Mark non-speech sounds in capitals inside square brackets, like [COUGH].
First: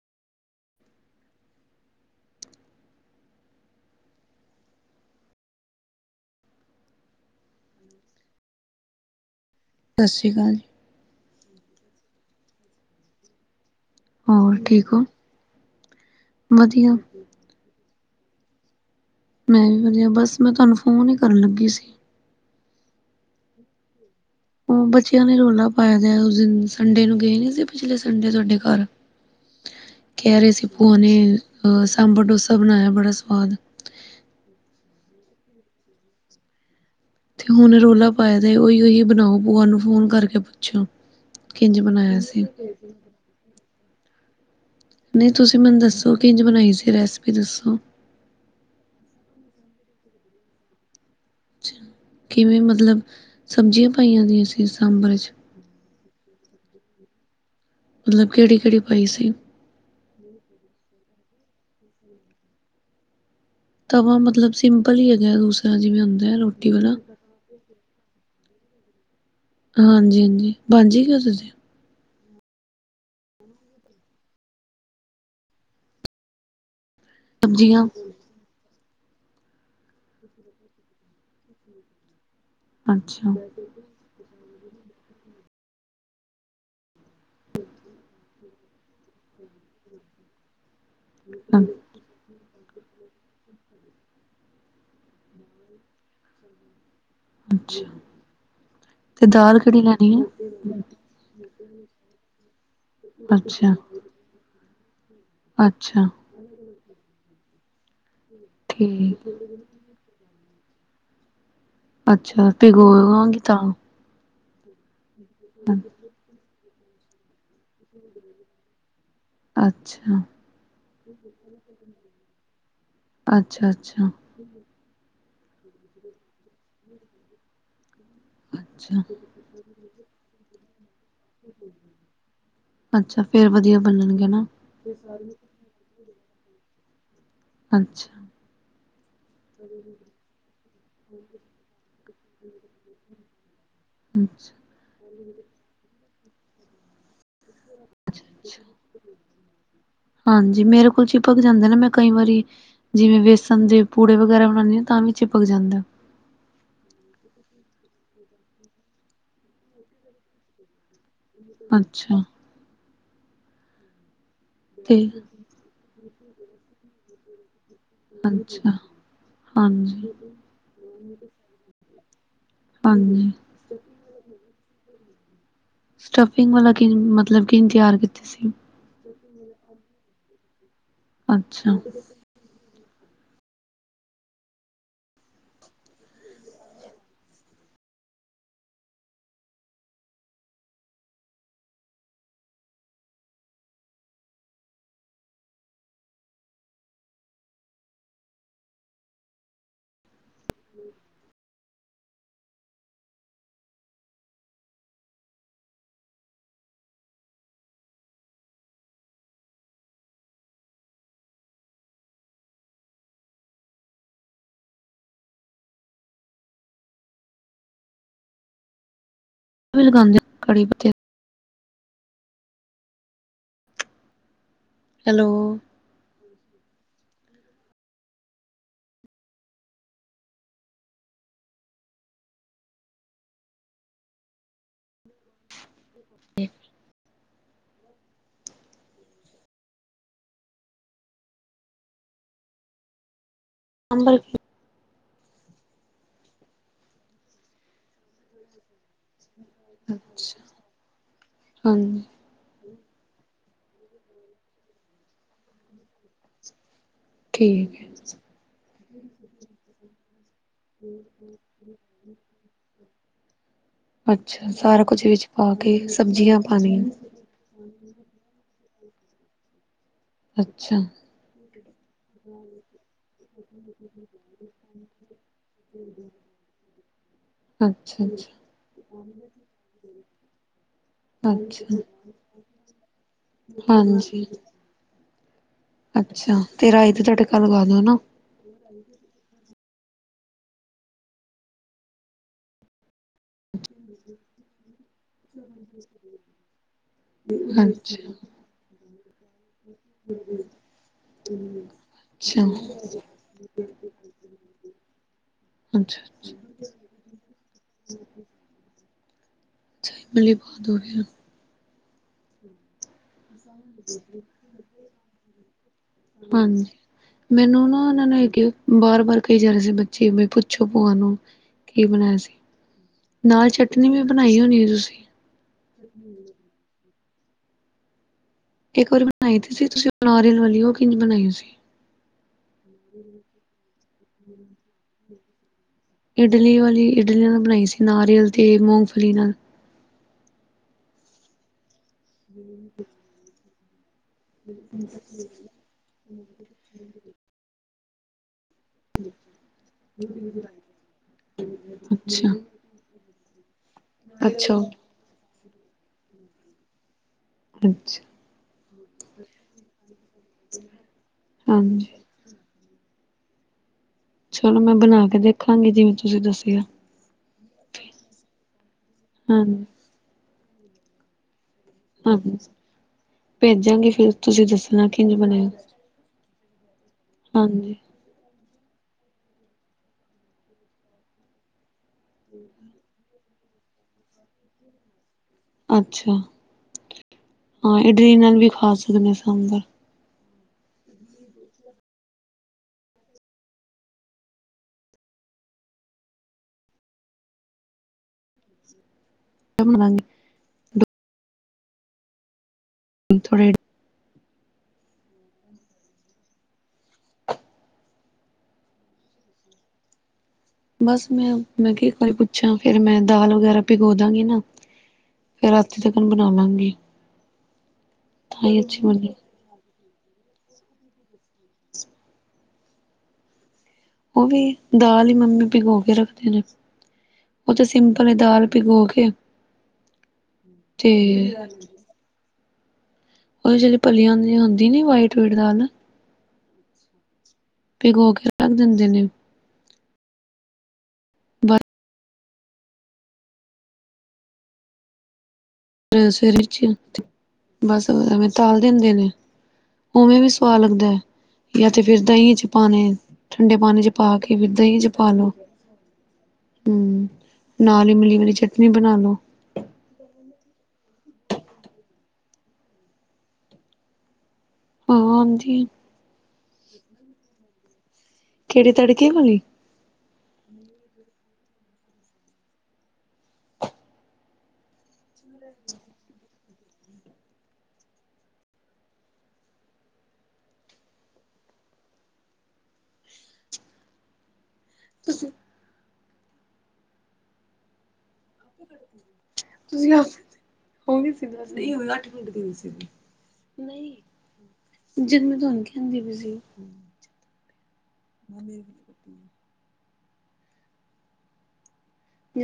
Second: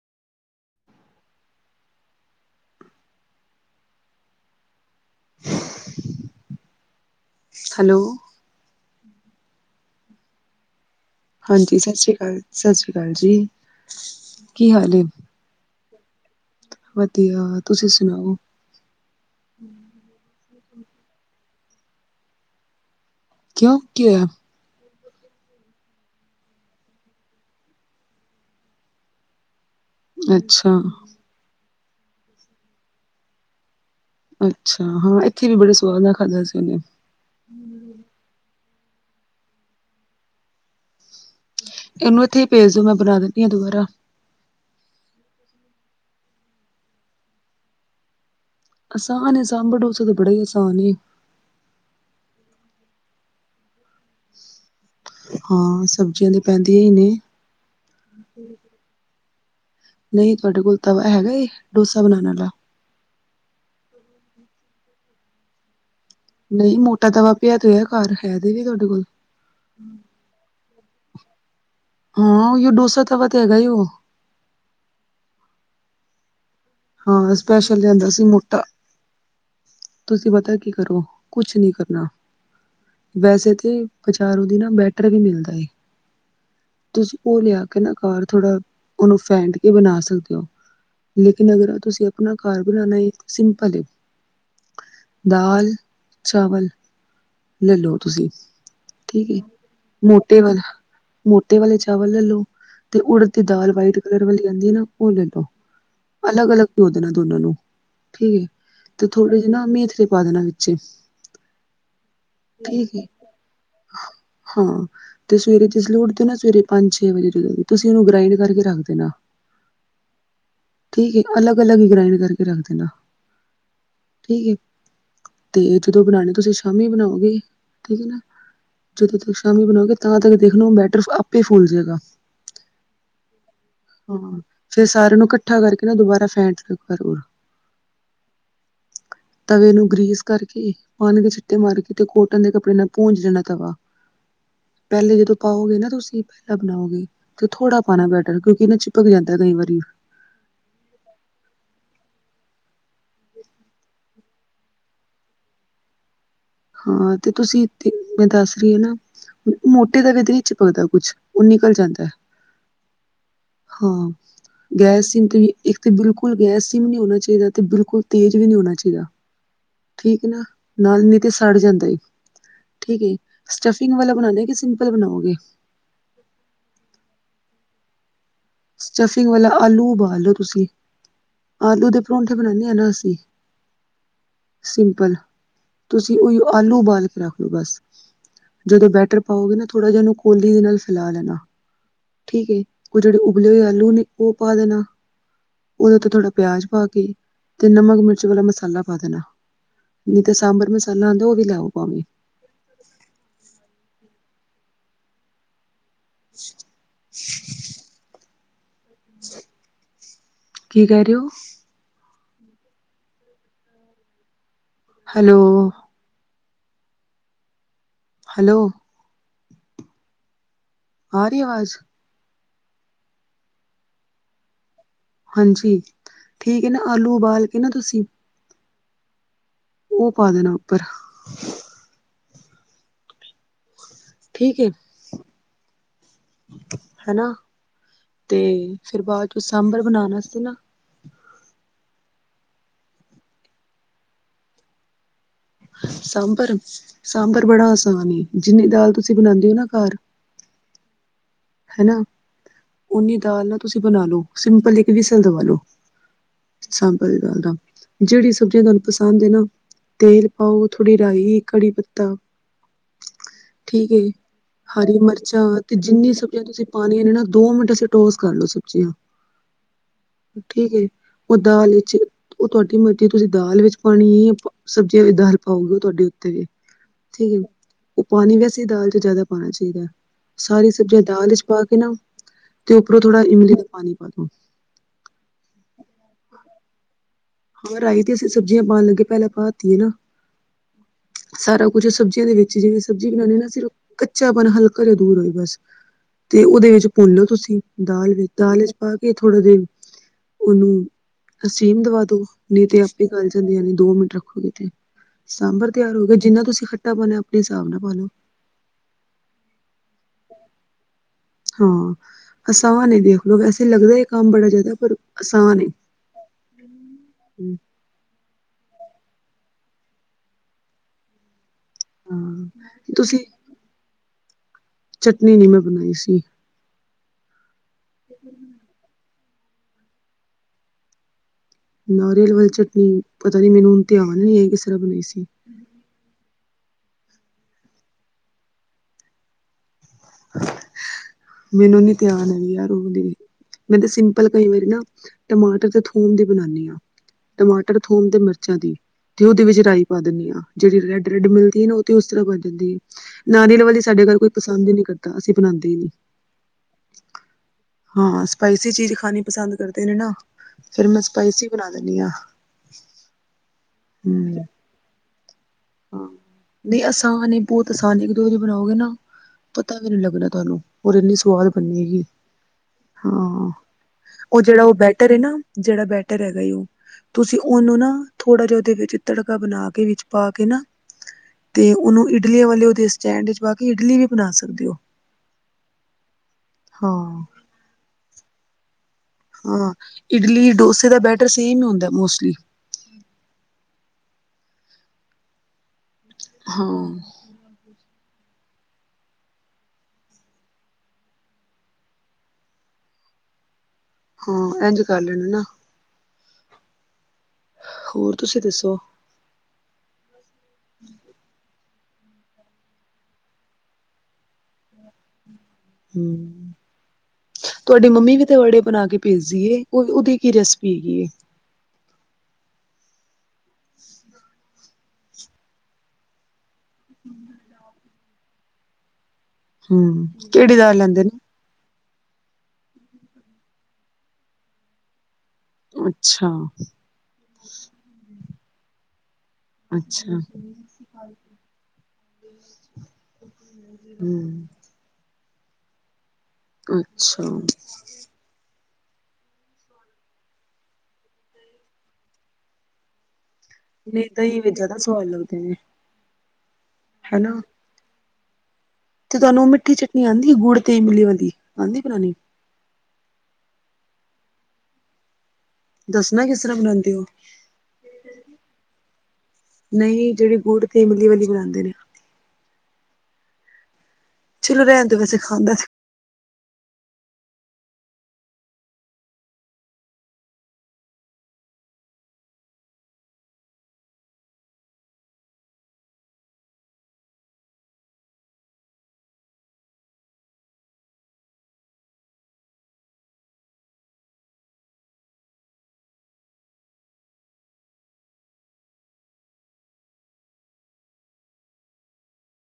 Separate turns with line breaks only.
Hello.
ਸਤਿ ਸ੍ਰੀ ਅਕਾਲ।
ਹਾਂਜੀ, ਸਤਿ ਸ਼੍ਰੀ ਅਕਾਲ, ਸਤਿ ਸ਼੍ਰੀ ਅਕਾਲ ਜੀ।
ਹੋਰ,
ਕੀ
ਠੀਕ
ਹਾਲ ਏ
ਹੋ, ਵਧੀਆ।
ਵਧੀਆ, ਤੁਸੀਂ ਸੁਣਾਓ?
ਮੈਂ ਵੀ ਵਧੀਆ, ਬਸ ਮੈਂ ਤੁਹਾਨੂੰ ਫੋਨ ਹੀ ਕਰਨ ਲੱਗੀ ਸੀ।
ਕਿਉਂ, ਕੀ ਹੋਇਆ?
ਉਹ ਬੱਚਿਆਂ ਨੇ ਰੌਲਾ ਪਾਇਆ ਦਾ ਉਸ ਦਿਨ ਸੰਡੇ ਨੂੰ ਗਏ ਨੀ ਸੀ। ਪਿਛਲੇ ਸੰਡੇ ਤੁਹਾਡੇ ਘਰ
[INAUDIBLE]
ਕਹਿ ਰਹੇ ਸੀ ਭੂਆ ਨੇ ਅਹ ਸਾਂਬਰ ਡੋਸਾ ਬਣਾਇਆ ਬੜਾ ਸਵਾਦ।
ਅੱਛਾ ਹਾਂ, ਇੱਥੇ ਵੀ ਬੜੇ ਸਵਾਦ ਨਾਲ ਖਾਧਾ ਸੀ ਉਹਨੇ।
ਤੇ ਹੁਣ ਰੌਲਾ ਪਾਇਆ ਦਾ ਓਹੀ, ਓਹੀ ਬਣਾਓ ਭੂਆ ਨੂੰ ਫੋਨ ਕਰਕੇ ਪੁੱਛੋ। ਕਿੰਝ ਬਣਾਇਆ
ਇਹਨੂੰ ਇੱਥੇ
ਸੀ,
ਹੀ ਭੇਜ ਦੋ ਮੈਂ ਬਣਾ ਦਿੰਨੀ ਹਾਂ ਦੁਬਾਰਾ।
ਨਹੀਂ, ਤੁਸੀਂ ਮੈਨੂੰ ਦੱਸੋ ਕਿੰਝ ਬਣਾਈ ਸੀ, ਰੈਸਪੀ ਦੱਸੋ।
ਆਸਾਨ ਏ, ਸਾਂਬਰ, ਡੋਸਾ, ਤੇ ਬੜਾ ਹੀ ਆਸਾਨ, ਏ।
ਅੱਛਾ ਕਿਵੇਂ ਮਤਲਬ, ਸਬਜ਼ੀਆਂ ਪਾਈਆਂ ਦੀਆਂ ਸੀ ਸਾਂਬਰ। 'ਚ
ਹਾਂ, ਸਬਜ਼ੀਆਂ ਤੇ ਪੈਂਦੀਆਂ ਹੀ ਨੇ।
ਮਤਲਬ, ਕਿਹੜੀ ਕਿਹੜੀ ਪਾਈ ਸੀ?
ਨਹੀਂ ਤੁਹਾਡੇ ਕੋਲ, ਤਵਾ ਹੈਗਾ ਏ ਡੋਸਾ ਬਣਾਉਣ ਵਾਲਾ।
ਤਵਾ ਮਤਲਬ ਸਿੰਪਲ ਹੀ, ਹੈਗਾ ਉਸ। ਤਾਂ ਜਿਵੇ, ਹੁੰਦਾ। ਰੋਟੀ
ਨਹੀਂ,
ਵਾਲਾ
ਮੋਟਾ ਤਵਾ ਪਿਆ ਤੇ ਹੋਇਆ ਘਰ, ਹੈ ਤੇ ਵੇ, ਤੁਹਾਡੇ ਕੋਲ।
ਹਾਂਜੀ, ਹਾਂਜੀ, ਹਾਂਜੀ ਬਣ ਜਾਏਗਾ।
ਹਾਂ ਉਹੀਉਂ, ਡੋਸਾ ਤਵਾ ਤੇ ਹੈਗਾ, ਉਹ। ਹਾਂ ਸਪੈਸ਼ਲ
ਸਬਜ਼ੀਆਂ
ਲਿਆਂਦਾ ਸੀ। ਤੁਸੀਂ ਪਤਾ ਕੀ ਕਰੋ ਕੁਛ ਨਹੀਂ ਕਰਨਾ।
ਅੱਛਾ
ਵੈਸੇ ਤੇ ਬਜਾਰੋਂ ਦੀ ਨਾ ਬੈਟਰ ਵੀ ਮਿਲਦਾ ਈ। ਤੁਸੀ ਉਹ ਲਿਆ ਕੇ ਨਾ ਘਾਰ ਥੋੜਾ। ਉਹਨੂੰ ਫੈਂਟ ਕੇ ਬਣਾ ਸਕਦੇ ਹੋ ਲੇਕਿਨ ਅਗਰ ਤੁਸੀਂ। ਆਪਣਾ ਘਰ ਬਣਾਉਣਾ ਏ ਤਾਂ ਸਿੰਪਲ ਏ। ਦਾਲ, ਚਾਵਲ
ਅੱਛਾ
ਲੈਲੋ ਤੁਸੀਂ
ਤੇ
ਠੀਕ ਏ,
ਦਾਲ ਕਿਹੜੀ ਲੈਣੀ ਹੈ
ਮੋਟੇ ਵਾਲਾ। ਮੋਟੇ ਵਾਲੇ ਚਾਵਲ ਲੈ ਲਉ ਤੇ ਉੜਦ ਦੀ ਦਾਲ
ਅੱਛਾ
ਵਾਈਟ ਕਲਰ ਵਾਲੀ ਆਉਂਦੀ ਹੈ ਨਾ ਉਹ ਲੈ ਲਉ।
ਅੱਛਾ।
ਅਲੱਗ ਅਲੱਗ ਭੀਓ ਦੇਣਾ ਦੋਨਾਂ ਨੂੰ, ਠੀਕ ਏ।
ਠੀਕ।
ਤੇ ਨਾਲ ਮੇਥਰੇ ਪਾ ਦੇਨਾਂ ਵਿੱਚ।
ਅੱਛਾ, ਤੇ ਭਿਗੋ ਤਾਂ
ਹਾ, ਹਾਂ ਤੇ ਸਵੇਰੇ
ਅੱਛਾ
ਜਿਸ ਵੇਲੇ ਉਠਦੇ ਨਾ ਸਵੇਰੇ। ਪੰਜ, ਛੇ ਵਜੇ ਤੇ ਤੁਸੀਂ ਉਹਨੂੰ ਗ੍ਰਾਇਡ ਕਰਕੇ ਰੱਖ ਦੇਣਾ।
ਅੱਛਾ।
ਠੀਕ ਏ ਅਲੱਗ, ਅਲੱਗ ਹੀ ਗ੍ਰਾਇੰਡ ਕਰਕੇ ਰੱਖ ਦੇਣਾ।
ਅੱਛਾ, ਅੱਛਾ।
ਠੀਕ ਏ, ਤੇ ਜਦੋਂ ਬਣਾਉਣੇ ਤੁਸੀਂ ਸ਼ਾਮੀ ਬਣਾਓਗੇ ਠੀਕ ਏ ਨਾ।
ਅੱਛਾ
ਜਦੋਂ ਤੁਸੀਂ ਸ਼ਾਮੀ ਬਣਾਓਗੇ, ਤਾਂ ਤੱਕ ਦੇਖ ਲੋ ਬੈਟਰ ਆਪੇ ਫੁੱਲ ਜੇਗਾ।
ਅੱਛਾ, ਫੇਰ ਵਧੀਆ ਬਣਨਗੇ ਨਾ।
ਫੇਰ ਸਾਰਿਆਂ ਨੂੰ ਕੱਠਾ ਕਰਕੇ ਨਾ ਦੁਬਾਰਾ ਫੈਂਟ ਲਓ, ਇੱਕ ਵਾਰ ਜ਼ਰੂਰ।
[INAUDIBLE]
ਤਵੇ ਨੂੰ ਗ੍ਰੀਸ ਕਰਕੇ, ਪਾਣੀ ਦੇ ਛਿੱਟੇ ਮਾਰ ਕੇ, ਤੇ ਕੋਟਨ ਦੇ ਕੱਪੜੇ ਨਾਲ ਭੂੰਜ ਦੇਣਾ ਤਵਾ।
ਅੱਛਾ,
ਪਹਿਲੇ ਜਦੋਂ ਪਾਓਗੇ ਨਾ ਤੁਸੀਂ ਪਹਿਲਾਂ ਬਣਾਓਗੇ, ਤੇ ਥੋੜਾ ਪਾਣਾ ਬੈਟਰ,
ਅੱਛਾ
ਕਿਉਂਕਿ ਨਾ ਚਿਪਕ ਜਾਂਦਾ। ਤੈਂ ਕਈ ਵਾਰੀ
ਹਾਂਜੀ, ਮੇਰੇ ਕੋਲ ਚਿਪਕ ਜਾਂਦੈ, ਨਾ ਮੈਂ ਕਈ ਵਾਰੀ ਜਿਵੇਂ ਵੇਸਣ ਦੇ ਪੂੜੇ ਵਗੈਰਾ ਬਣਾਣੀ ਆਂ, ਤਾਂ ਵੀ ਚਿਪਕ ਜਾਂਦੈ।
ਹਾਂ, ਤੇ ਤੁਸੀਂ ਮੈਂ ਦੱਸ ਰਹੀ ਆਂ ਨਾ, ਮੋਟੇ ਦਾ ਦਹੀਂ ਵਿੱਚ ਪਾ ਦਾ ਕੁਛ। ਉਹ ਨਿਕਲ ਜਾਂਦਾ,
ਅੱਛਾ
ਹਾਂ, ਗੈਸ ਸਿੰਮ ਤੇ ਵੀ ਤੇ ਬਿਲਕੁਲ ਗੈਸ ਸਿਮ ਵੀ ਨਹੀਂ ਹੋਣਾ ਚਾਹੀਦਾ, ਤੇ ਬਿਲਕੁਲ ਤੇਜ਼ ਵੀ ਨਹੀਂ
ਅੱਛਾ
ਹੋਣਾ ਚਾਹੀਦਾ।
ਹਾਂਜੀ
ਠੀਕ ਨਾ, ਨਾਲ ਨਹੀ ਤੇ ਸੜ ਜਾਂਦਾ ਏ, ਠੀਕ ਏ।
ਹਾਂਜੀ
ਸਟੱਫਿੰਗ ਵਾਲਾ ਬਣਾਣਾ, ਕਿ ਸਿੰਪਲ ਬਣਾਓਗੇ।
ਸਟੱਫਿੰਗ ਵਾਲਾ ਕਿ ਮਤਲਬ ਕਿਵੇਂ ਤਿਆਰ ਕੀਤਾ ਸੀ।
ਸਟੱਫਿੰਗ ਵਾਲਾ ਆਲੂ ਉਬਾਲ ਲਓ ਤੁਸੀਂ,
ਅੱਛਾ
ਆਲੂ ਦੇ ਪਰੌਂਠੇ ਬਣਾਉਂਦੇ ਆ ਨਾ ਅਸੀਂ। ਸਿੰਪਲ, ਤੁਸੀਂ ਉਹੀ ਆਲੂ ਉਬਾਲ ਕੇ ਰੱਖ ਲਓ ਬਸ। ਜਦੋਂ ਬੈਟਰ ਪਾਓਗੇ ਨਾ, ਥੋੜ੍ਹਾ ਜਾ ਉਹਨੂੰ ਕੋਲੀ ਦੇ ਨਾਲ ਫਿਲਾ ਲੈਣਾ। ਠੀਕ ਏ, ਉਹ ਜਿਹੜੇ ਉਬਲੇ ਹੋਏ ਆਲੂ ਨੇ, ਉਹ ਪਾ ਦੇਣਾ। ਉਹਦੇ ਉਤੇ ਥੋੜਾ ਪਿਆਜ ਪਾ ਕੇ, ਤੇ ਨਮਕ-ਮਿਰਚ ਵਾਲਾ ਮਸਾਲਾ ਪਾ ਦੇਣਾ। ਨਹੀਂ ਤੇ ਸਾਂਬਰ ਮਸਾਲਾ ਆਂਦਾ, ਉਹ ਵੀ ਲੈ ਆਓ ਭਾਵੇਂ। [INAUDIBLE] ਕੀ ਕਹਿ ਰਹੇ ਹੋ? ਹੈਲੋ। ਹੈਲੋ।
ਤੁਸੀਂ ਵੀ ਲਗਾਂਦੇ ਓ ਕੜੀ ਪੱਤੇ।
ਆ ਰੀ ਐ ਆਵਾਜ਼।
ਹੈਲੋ
ਹਾਂਜੀ, ਠੀਕ ਏ ਨਾ, ਆਲੂ ਉਬਾਲ ਕੇ ਨਾ ਤੁਸੀਂ ਉਹ ਪਾ ਦੇਣਾ ਉੱਪਰ। ਠੀਕ ਏ। ਹਨਾ, ਤੇ ਫਿਰ ਬਾਅਦ ਚ ਸਾਂਬਰ ਬਣਾਣ ਵਾਸਤੇ ਨਾ
ਸਾਂਬਰ
ਸਾਂਬਰ- ਸਾਂਬਰ ਬੜਾ ਆਸਾਨ ਏ, ਜਿੰਨੀ ਦਾਲ ਤੁਸੀਂ ਬਣਾਂਦੇ ਹੋ ਨਾ ਘਰ
[INAUDIBLE]
ਹਨਾ,
ਹਾਂਜੀ
ਓਨੀ ਦਾਲ ਨਾ ਤੁਸੀਂ ਬਣਾ ਲੋ, ਸਿੰਪਲ ਇੱਕ ਵਿਸਲ ਦਵਾ ਲੋ। ਸਾਂਬਲ ਦੀ ਦਾਲ ਦਾ,
ਠੀਕ ਹੈ
ਜਿਹੜੀ ਸਬਜ਼ੀਆਂ ਤੁਹਾਨੂੰ ਪਸੰਦ ਐ ਨਾ ਤੇਲ ਪਾਓ, ਥੋੜ੍ਹੀ ਰਾਈ, ਕੜੀ ਪੱਤਾ ਠੀਕ ਏ ਜੀ,
ਅੱਛਾ ਸਾਰਾ
ਹਰੀ
ਕੁਛ ਵਿੱਚ
ਮਿਰਚਾਂ
ਪਾ
ਤੇ
ਕੇ
ਜਿੰਨੀ ਸੁ
ਸਬਜ਼ੀਆਂ
ਤੁਸੀਂ ਪਾਣੀਆਂ ਨੂੰ ਨਾ ਦੋ ਮਿੰਟ ਸਟੋਸ ਕਰ ਲੋ ਸਬਜ਼ੀਆਂ ਨੂੰ, ਠੀਕ
ਅੱਛਾ
ਏ। ਉਹ ਦਾਲ ਵਿਚ ਉਹ ਤੁਹਾਡੀ ਮਰਜ਼ੀ ਏ, ਤੁਸੀਂ ਦਾਲ ਵਿੱਚ ਪਾਣੀ ਏ, ਸਬਜ਼ੀਆਂ ਤੇ ਦਾਲ ਪਾਓਗੇ ਤੁਹਾਡੇ ਉੱਤੇ ਵੇ ਠੀਕ ਏ, ਉਹ
ਅੱਛਾ ਅੱਛਾ
ਪਾਣੀ ਵੈਸੇ ਹੀ ਦਾਲ ਚ ਜ਼ਿਆਦਾ ਪਾਣਾ ਚਾਹੀਦਾ ਐ, ਸਾਰੀ ਸਬਜ਼ੀਆਂ ਦਾਲ ਵਿੱਚ ਪਾ ਕੇ
ਅੱਛਾ
ਨਾ, ਤੇ ਉਪਰੋਂ ਥੋੜਾ ਇਮਲੀ ਦਾ ਪਾਣੀ ਪਾ
ਹਾਂਜੀ
ਦੋ।
ਅੱਛਾ, ਤੇ ਰਾਈਂ ਤੇ ਤੁਹਾਡਾ
ਰਾਈਂ ਤੇ ਅਸੀਂ ਸਬਜ਼ੀਆਂ ਪਾਣ ਲੱਗੇ, ਪਹਿਲਾਂ ਪਾਤੀ ਏ ਨਾ। ਸਾਰਾ ਕੁੱਛ ਸਬਜ਼ੀਆਂ ਦੇ ਵਿੱਚ, ਜਿਵੇਂ ਸਬਜ਼ੀ ਬਣਾਉਂਦੇ ਨਾ ਸਿਰਫ ਕੱਚਾਪਣ ਹਲ ਘਰੇ ਦੂਰ ਹੋਈ ਬਸ, ਤੇ ਉਹਦੇ ਵਿੱਚ ਭੁੰਨ ਲੋ ਤੁਸੀਂ,
ਅੱਛਾ
ਦਾਲ ਵਿੱਚ ਦਾਲ ਵਿੱਚ ਪਾ ਕੇ ਥੋੜ੍ਹੀ ਦੇਰ ਉਹਨੂੰ ਸਟੀਮ ਦਵਾ ਦੋ,
ਅੱਛਾ
ਨਹੀਂ ਤੇ ਆਪੇ ਗਲ ਜਾਂਦੀਆਂ ਨੇ ਦੋ ਮਿੰਟ ਰੱਖੋ, ਕਿਤੇ ਸਾਂਬਰ ਤਿਆਰ
ਅੱਛਾ
ਹੋ ਗਿਆ ਜਿੰਨਾ ਤੁਸੀਂ ਖੱਟਾ ਪਾਉਣਾ ਆਪਣੇ ਹਿਸਾਬ ਨਾਲ ਪਾ ਲਓ।
ਸਹੀ ਮਲੀ ਬਹੁਤ ਹੋ ਰਿ।
ਹਾਂ ਅਸ ਨੇ ਦੇਖ [UNINTELLIGIBLE] ਵੈਸੇ ਲੱਗਦਾ ਇਹ ਕੰਮ ਬੜਾ ਜ਼ਿਆਦਾ ਪਰ ਆਸਾਨ ਏ।
ਹਾਂਜੀ ਮੈਨੂੰ ਨਾ- ਨਾ ਨੇਗੇ ਬਾਰ ਬਾਰ ਕਹੀ ਜਾ ਰਹੇ ਸੀ ਬੱਚੇ ਵੇ ਪੁੱਛੋ ਭੂਆ ਨੂੰ। ਕੀ ਬਣਾਇਆ ਸੀ
ਹਾਂ ਤੁਸੀਂ
ਨਾਲ ਚਟਨੀ ਵੀ ਬਣਾਈ ਹੋਣੀ ਹੈ ਤੁਸੀਂ।
ਚਟਨੀ ਨਹੀਂ ਮੈਂ ਬਣਾਈ ਸੀ। ਹਮ।
ਇੱਕ ਵਾਰੀ ਬਣਾਈ ਤੀ ਸੀ ਤੁਸੀਂ ਨਾਰੀਅਲ ਵਾਲੀ ਉਹ ਕਿੰਜ ਬਣਾਈ ਸੀ।
ਨਾਰੀਅਲ ਵਾਲੀ ਚਟਨੀ ਪਤਾ ਨੀ ਮੈਨੂੰ ਹੁਣ ਧਿਆਨ ਨੀ ਹੈ ਕਿਸ ਤਰ੍ਹਾਂ ਬਣਾਈ ਸੀ।
ਇਡਲੀ ਵਾਲੀ ਇਡਲੀ ਨਾਲ ਬਣਾਈ ਸੀ ਨਾਰੀਅਲ ਤੇ ਮੂੰਫਲੀ ਨਾਲ।
ਮੈਨੂੰ ਨੀ ਧਿਆਨ ਹੈ ਵੀ ਯਾਰ ਉਹ ਦੇ। ਮੈਂ ਤਾਂ ਸਿੰਪਲ ਕਈ ਵਾਰੀ ਨਾ ਟਮਾਟਰ ਤੇ ਥੂਮ ਦੀ ਬਣਾਦੀ ਹਾਂ ਟਮਾਟਰ ਥੂਮ ਤੇ ਮਿਰਚਾਂ ਦੀ ਤੇ ਉਦੇ ਵਿੱਚ ਰਾਈ ਪਾ ਦਿੰਣੀ ਆ ਜਿਹੜੀ ਰੈਡ ਰੈਡ ਮਿਲਦੀ ਹੈ ਨਾ ਉਹ ਤੇ ਉਸ ਤਰ੍ਹਾਂ
ਅੱਛਾ
ਬਣ ਜਾਂਦੀ ਹੈ ਨਾਰੀਅਲ ਞਾਲੀ ਸਾਡੇ ਘਰ ਕੋਈ
ਅੱਛਾ
ਪਸੰਦ ਹੀ ਨਹੀਂ ਕਰਦਾ ਅਸੀਂ ਬਣਾਉਦੇ ਹੀ ਨਹੀਂ
ਅੱਛਾ
ਹਾਂ ਸਪਾਈਸੀ ਚੀਜ਼ ਖਾਣੀ ਪਸੰਦ ਕਰਦੇ ਨੇ ਨਾ ਫੇਰ ਮੈਂ ਸਪਾਈਸੀ ਬਣਾ
ਹਾਂਜੀ
ਦਿੰਦੀ ਹਾਂ ਹਮ
ਚਲੋ ਮੈਂ ਬਣਾ ਕੇ ਦੇਖ
ਹਾਂ ਨਹੀਂ ਆਸਾਨ ਬਹੁਤ
ਹਾਂਜੀ
ਆਸਾਨ ਇੱਕ ਦੋਾ ਞਾਰੀ ਬਣਾਓਗੇ ਨਾ ਪਤਾ ਨੀ ਲੱਗਣਾ ਤੁਹਾਨੂੰ ਇੰਨੀ ਸਵਾਦ ਬਣਨੀ ਹੇਗੀ
ਹਾਂਜੀ
ਹਾਂ
ਭੇਜਾਂਗੀ ਫਿਰ
ਉਹ
ਤੁਸੀਂ
ਜਿਹੜਾ ਉਹ
ਦੱਸਣਾ
ਬੈਟਰ
ਕਿੰਝ
ਹੈ ਨਾ
ਬਣਿਆ
ਜਿਹੜਾ ਬੈਟਰ ਹੈਗਾ ਉਹ। ਤੁਸੀਂ
ਹਾਂਜੀ
ਉਹਨੂੰ ਨਾ ਥੋੜ੍ਹਾ ਜਿਹਾ ਉਹਦੇ ਵਿੱਚ ਤੜਕਾ ਬਣਾ ਕੇ ਵਿੱਚ ਪਾ ਕੇ ਨਾ। ਤੇ ਉਹਨੂੰ ਇਡਲੀਆਂ ਵਾਲੇ ਉਹਦੇ ਸਟੈਂਡ ਵਿੱਚ ਪਾ ਕੇ ਇਡਲੀ ਵੀ ਬਣਾ ਸਕਦੇ ਹੋ।
ਅੱਛਾ
ਹਾਂ
ਹਾਂ ਇਡਲੀ ਨਾਲ ਵੀ ਖਾ ਸਕਦੇ ਸ।
ਹਾਂ ਇਡਲੀ ਡੋਸੇ ਦਾ ਬੈਟਰ ਸੇਮ ਹੀ ਹੁੰਦਾ ਮੋਸਟਲੀ। ਹਾਂ।
ਓ ਮੈਨੀ। ਥੋੜੇ।
ਹਾਂ ਇੰਝ ਕਰ ਲੈਣਾ ਨਾ। ਹੋਰ ਤੁਸੀਂ ਦੱਸੋ।
ਬਸ ਮੈਂ ਮੈਂ ਕਿਹਾ ਇੱਕ ਵਾਰੀ ਪੁੱਛਾ ਫਿਰ ਮੈਂ ਦਾਲ ਵਗੈਰਾ ਭਿਗੋ ਦਾਂਗੀ ਨਾ ਫੇਰ ਰਾਤੀ ਤਕ ਨੂੰ ਬਣਾ
ਹਮ
ਲਾਂਗੀ
ਤੁਹਾਡੀ ਮੰਮੀ ਵੀ ਤੇ
ਤਾਂ
ਵੜੇ
ਹੀ ਅੱਛੀ
ਬਣਾ ਕੇ
ਬਣੀ
ਭੇਜਦੀ ਏ ਉਹ ਉਹਦੀ ਕੀ ਰੈਸਪੀ ਹੈਗੀ ਏ
ਉਹ ਵੀ ਦਾਲ ਹੀ ਮੰਮੀ ਪਿਗੋ ਕੇ ਰੱਖਦੇ ਨੇ ਉਹ ਤੇ ਸੀਮਧਲ ਪਹਿਲੇ ਦਾਲ ਪਿਗੋ ਕੇ
ਹਮ ਕਿਹੜੀ ਦਾਲ ਲੈਂਦੇ ਨੇ
[UNINTELLIGIBLE] ਪਤਾ ਨਹੀਂ ਉਹ ਜਿਹੜੀ ਭਲੇਆ ਦੀ ਹੁੰਦੀ ਨਿ ਵਾਈਟ ਵਈਟ ਦਾਲ
ਅੱਛਾ
ਪਿਗੌ ਕੇ ਰੱਖ ਦਿੰਦੇ ਨੇ
ਅੱਛਾ ਹੂ
ਸਵੇਰੇ
ਅੱਛਾ
ਬਸ ਬ [UNINTELLIGIBLE] ਤਲ ਦੇਨਦੇ ਨੇ ਉਵੇਂ ਵੀ ਸੁਵਾਦ ਲੱਗਦੇ ਨੇ ਜਾਂ ਤੇ ਫਿਰ ਦਹੀਂ ਚ ਪਾਣੇ ਠੰਡੇ ਪਾਣੀ ਚ
ਨਹੀਂ
ਪਾ ਕੇ
ਦਹੀਂ
ਫੇਰ
ਵਿੱਚ ਜ਼ਿਆਦਾ
ਦਈ ਚ
ਸਵਾਦ
ਪਾ ਲੋੋ
ਹੋਲੌ
ਨਾਲ ਇਮਲੀ ਞਾਲੀ ਚਟਨੀ ਬਣਾ ਲਉ
ਤੁਹਾਨੂੰ ਮਿੱਠੀ ਚਟਨੀ ਆਉਂਦੀ ਹੈ ਗੁੜ ਤੇ ਇਮਲੀ ਞਾਲੀ ਆਉਂਦੀ ਬਣਾਉਣੀ
ਹਾਂ ਆਦੀ ਏ
ਦੱਸਣਾ ਕਿਸ ਤਰ੍ਹਾਂ ਬਣਾਉਂਦੇ ਹੋ
ਕਿਹੜੀ ਤੜਕੇ ਵਾਲੀ
ਨਹੀਂ ਜਿਹੜੀ ਗੁੜ ਤੇ ਇਮਲੀ ਞਾਲੀ ਬਣਾਉਂਦੇ ਨੇ ਚਲੋ ਰਹਿਣ ਵੈਸੇ ਖਾਂਦਾ
ਤੁਸੀਂ [UNINTELLIGIBLE] ਤੁਸੀਂ [UNINTELLIGIBLE] ਅੱਠ ਨੂੰ ਗਰੀਨ ਸੀ ਨਹੀਂ ਜਦ ਮੈਂ ਤੁਹਾਨੂੰ ਕਹਿੰਦੀ ਪਈ ਸੀ।